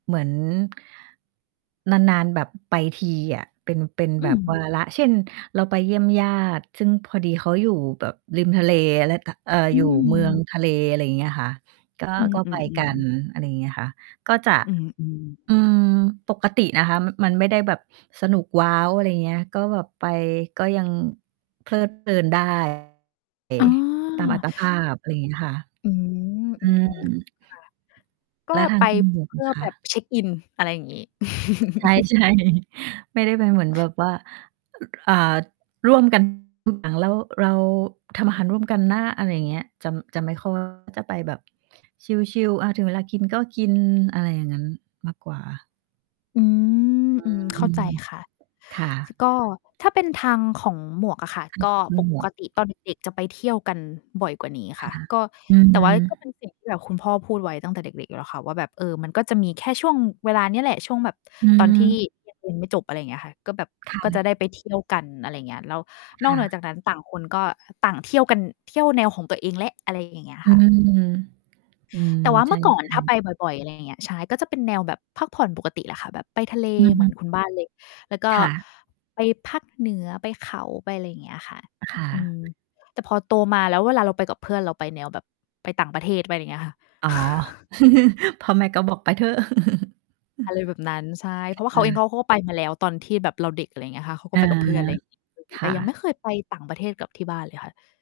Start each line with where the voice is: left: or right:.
right: เหมือน นาน ๆ แบบไปทีอะ เป็น เป็น
left: อ
right: แ
left: ื
right: บบ วา
left: ม
right: ระ เช่น เราไปเยี่ยมญาติ ซึ่งพอดีเขาอยู่แบบริมทะเล แล้ว ก เอ่อ
left: อื
right: อยู่ เมือง
left: ม
right: ทะเล อะไรอย่างเงี้ยค่ะ ก็
left: อื
right: ก็ไปกั
left: อ
right: น
left: ๆ ๆ
right: อะไรอย่างเงี้ยค่ะ ก็จะ
left: อือ อืม
right: อืม ปกตินะคะ มันไม่ได้แบบสนุกว้าว อะไรอย่างเงี้ย ก็แบบไป ก็ยังเพลิดเพลิน ได้
left: อ๋อ
right: ตามอัตภาพ อะไรอย่างเงี้ยค่ะ
left: อืม
right: อื
left: อื
right: ม
left: ม ๆ ค่ะ ก็
right: แล้วทา
left: ไป
right: งคุณ หมวก
left: เพื
right: ล่
left: ่
right: ะ
left: อ
right: ค
left: แบ
right: ะ?
left: บเช็กอิน อะไรอย่างงี้
right: ใช่ ๆ ไม่ได้ไปเหมือนแบบว่า อ่า ร่วม กัน อ่า แล้วเราทำอาหารร่วมกันนะ อะไรอย่างเงี้ย จะ จะไม่ ค่อย จะไปแบบชิล ๆ อะ ถึงเวลากินก็กิน อะไรอย่างงั้นมากกว่า
left: อืม
right: อื
left: อืม เข้าใจ
right: ม
left: ค่ะ
right: ค่ะ
left: ก็ถ้าเป็นทางของหมวกอะค่ะ ก็
right: คื
left: ป
right: อหมวก
left: กติตอนเด็ก ๆ จะไปเที่ยวกันบ่อยกว่านี้
right: ค
left: ค่ะ
right: ่ะ
left: ก็
right: อื
left: แต่ว่าก็
right: ม
left: เป็นสิ่งที่แบบคุณพ่อพูดไว้ตั้งแต่เด็ก ๆ อยู่แล้วค่ะว่า แบบ เออ มันก็จะมีแค่ช่วงเวลาเนี้ยแหละ ช่วงแบบ
right: อื
left: ตอนที่
right: ม
left: ยัง เรียนไม่จบ อะไรอย่างเงี้ยค่ะ ก็แบบ
right: ค่
left: ก็จะ
right: ะ
left: ได้ไปเที่ยวกัน อะไรอย่างเงี้ย แล้วน
right: ค
left: อก
right: ่
left: เหนือ
right: ะ
left: จากนั้น ต่างคนก็ ต่างเที่ยวกัน เที่ยวแนวของตัวเองแล้ว อะไรอย่างเงี้ย
right: อื
left: ค่ะ
right: ม อืม
left: แต่ว่า
right: ใช
left: เมื่อก่อน
right: ่
left: ถ้าไ
right: ๆ
left: ปบ่อย ๆ อะไรอย่างเงี้ย ใช่ ก็เป็นแนวแบบพักผ่อนปกติแหละค่ะ แบบไปทะเล
right: อือ
left: เ
right: ฮ
left: หมือ
right: ึ
left: นคุณบ้าน เลย แล้วก็
right: ค่ะ
left: ไปภาคเหนือ ไปเขา ไปอะไรอย่างเงี้ยค่ะ อ
right: ค่
left: อืม
right: ะ
left: แต่พอโตมาแล้ว เวลาเราไปกับเพื่อน เราไปแนวแบบไปต่างประเทศ ไปอะไรอย่างเงี้ยค่ะ
right: อ๋อ พ่อแม่ก็บอกไปเถอะ
left: อะไรแบบนั้น ใช่ เพราะว่า
right: อ
left: เ
right: ือ ค
left: ข
right: ่
left: าเองเข
right: ะ
left: าก็ไป มาแล้ว ตอนที่แบบเราเด็ก อะไรอย่างเงี้ยค่ะ เขา
right: อ
left: ก็
right: า
left: ไปกับเพื่อน อะไรอย่างงี้
right: ค
left: แต
right: ่
left: ่ยังไม
right: ะ
left: ่เคยไปต่างประเทศกับที่บ้านเลยค่ะ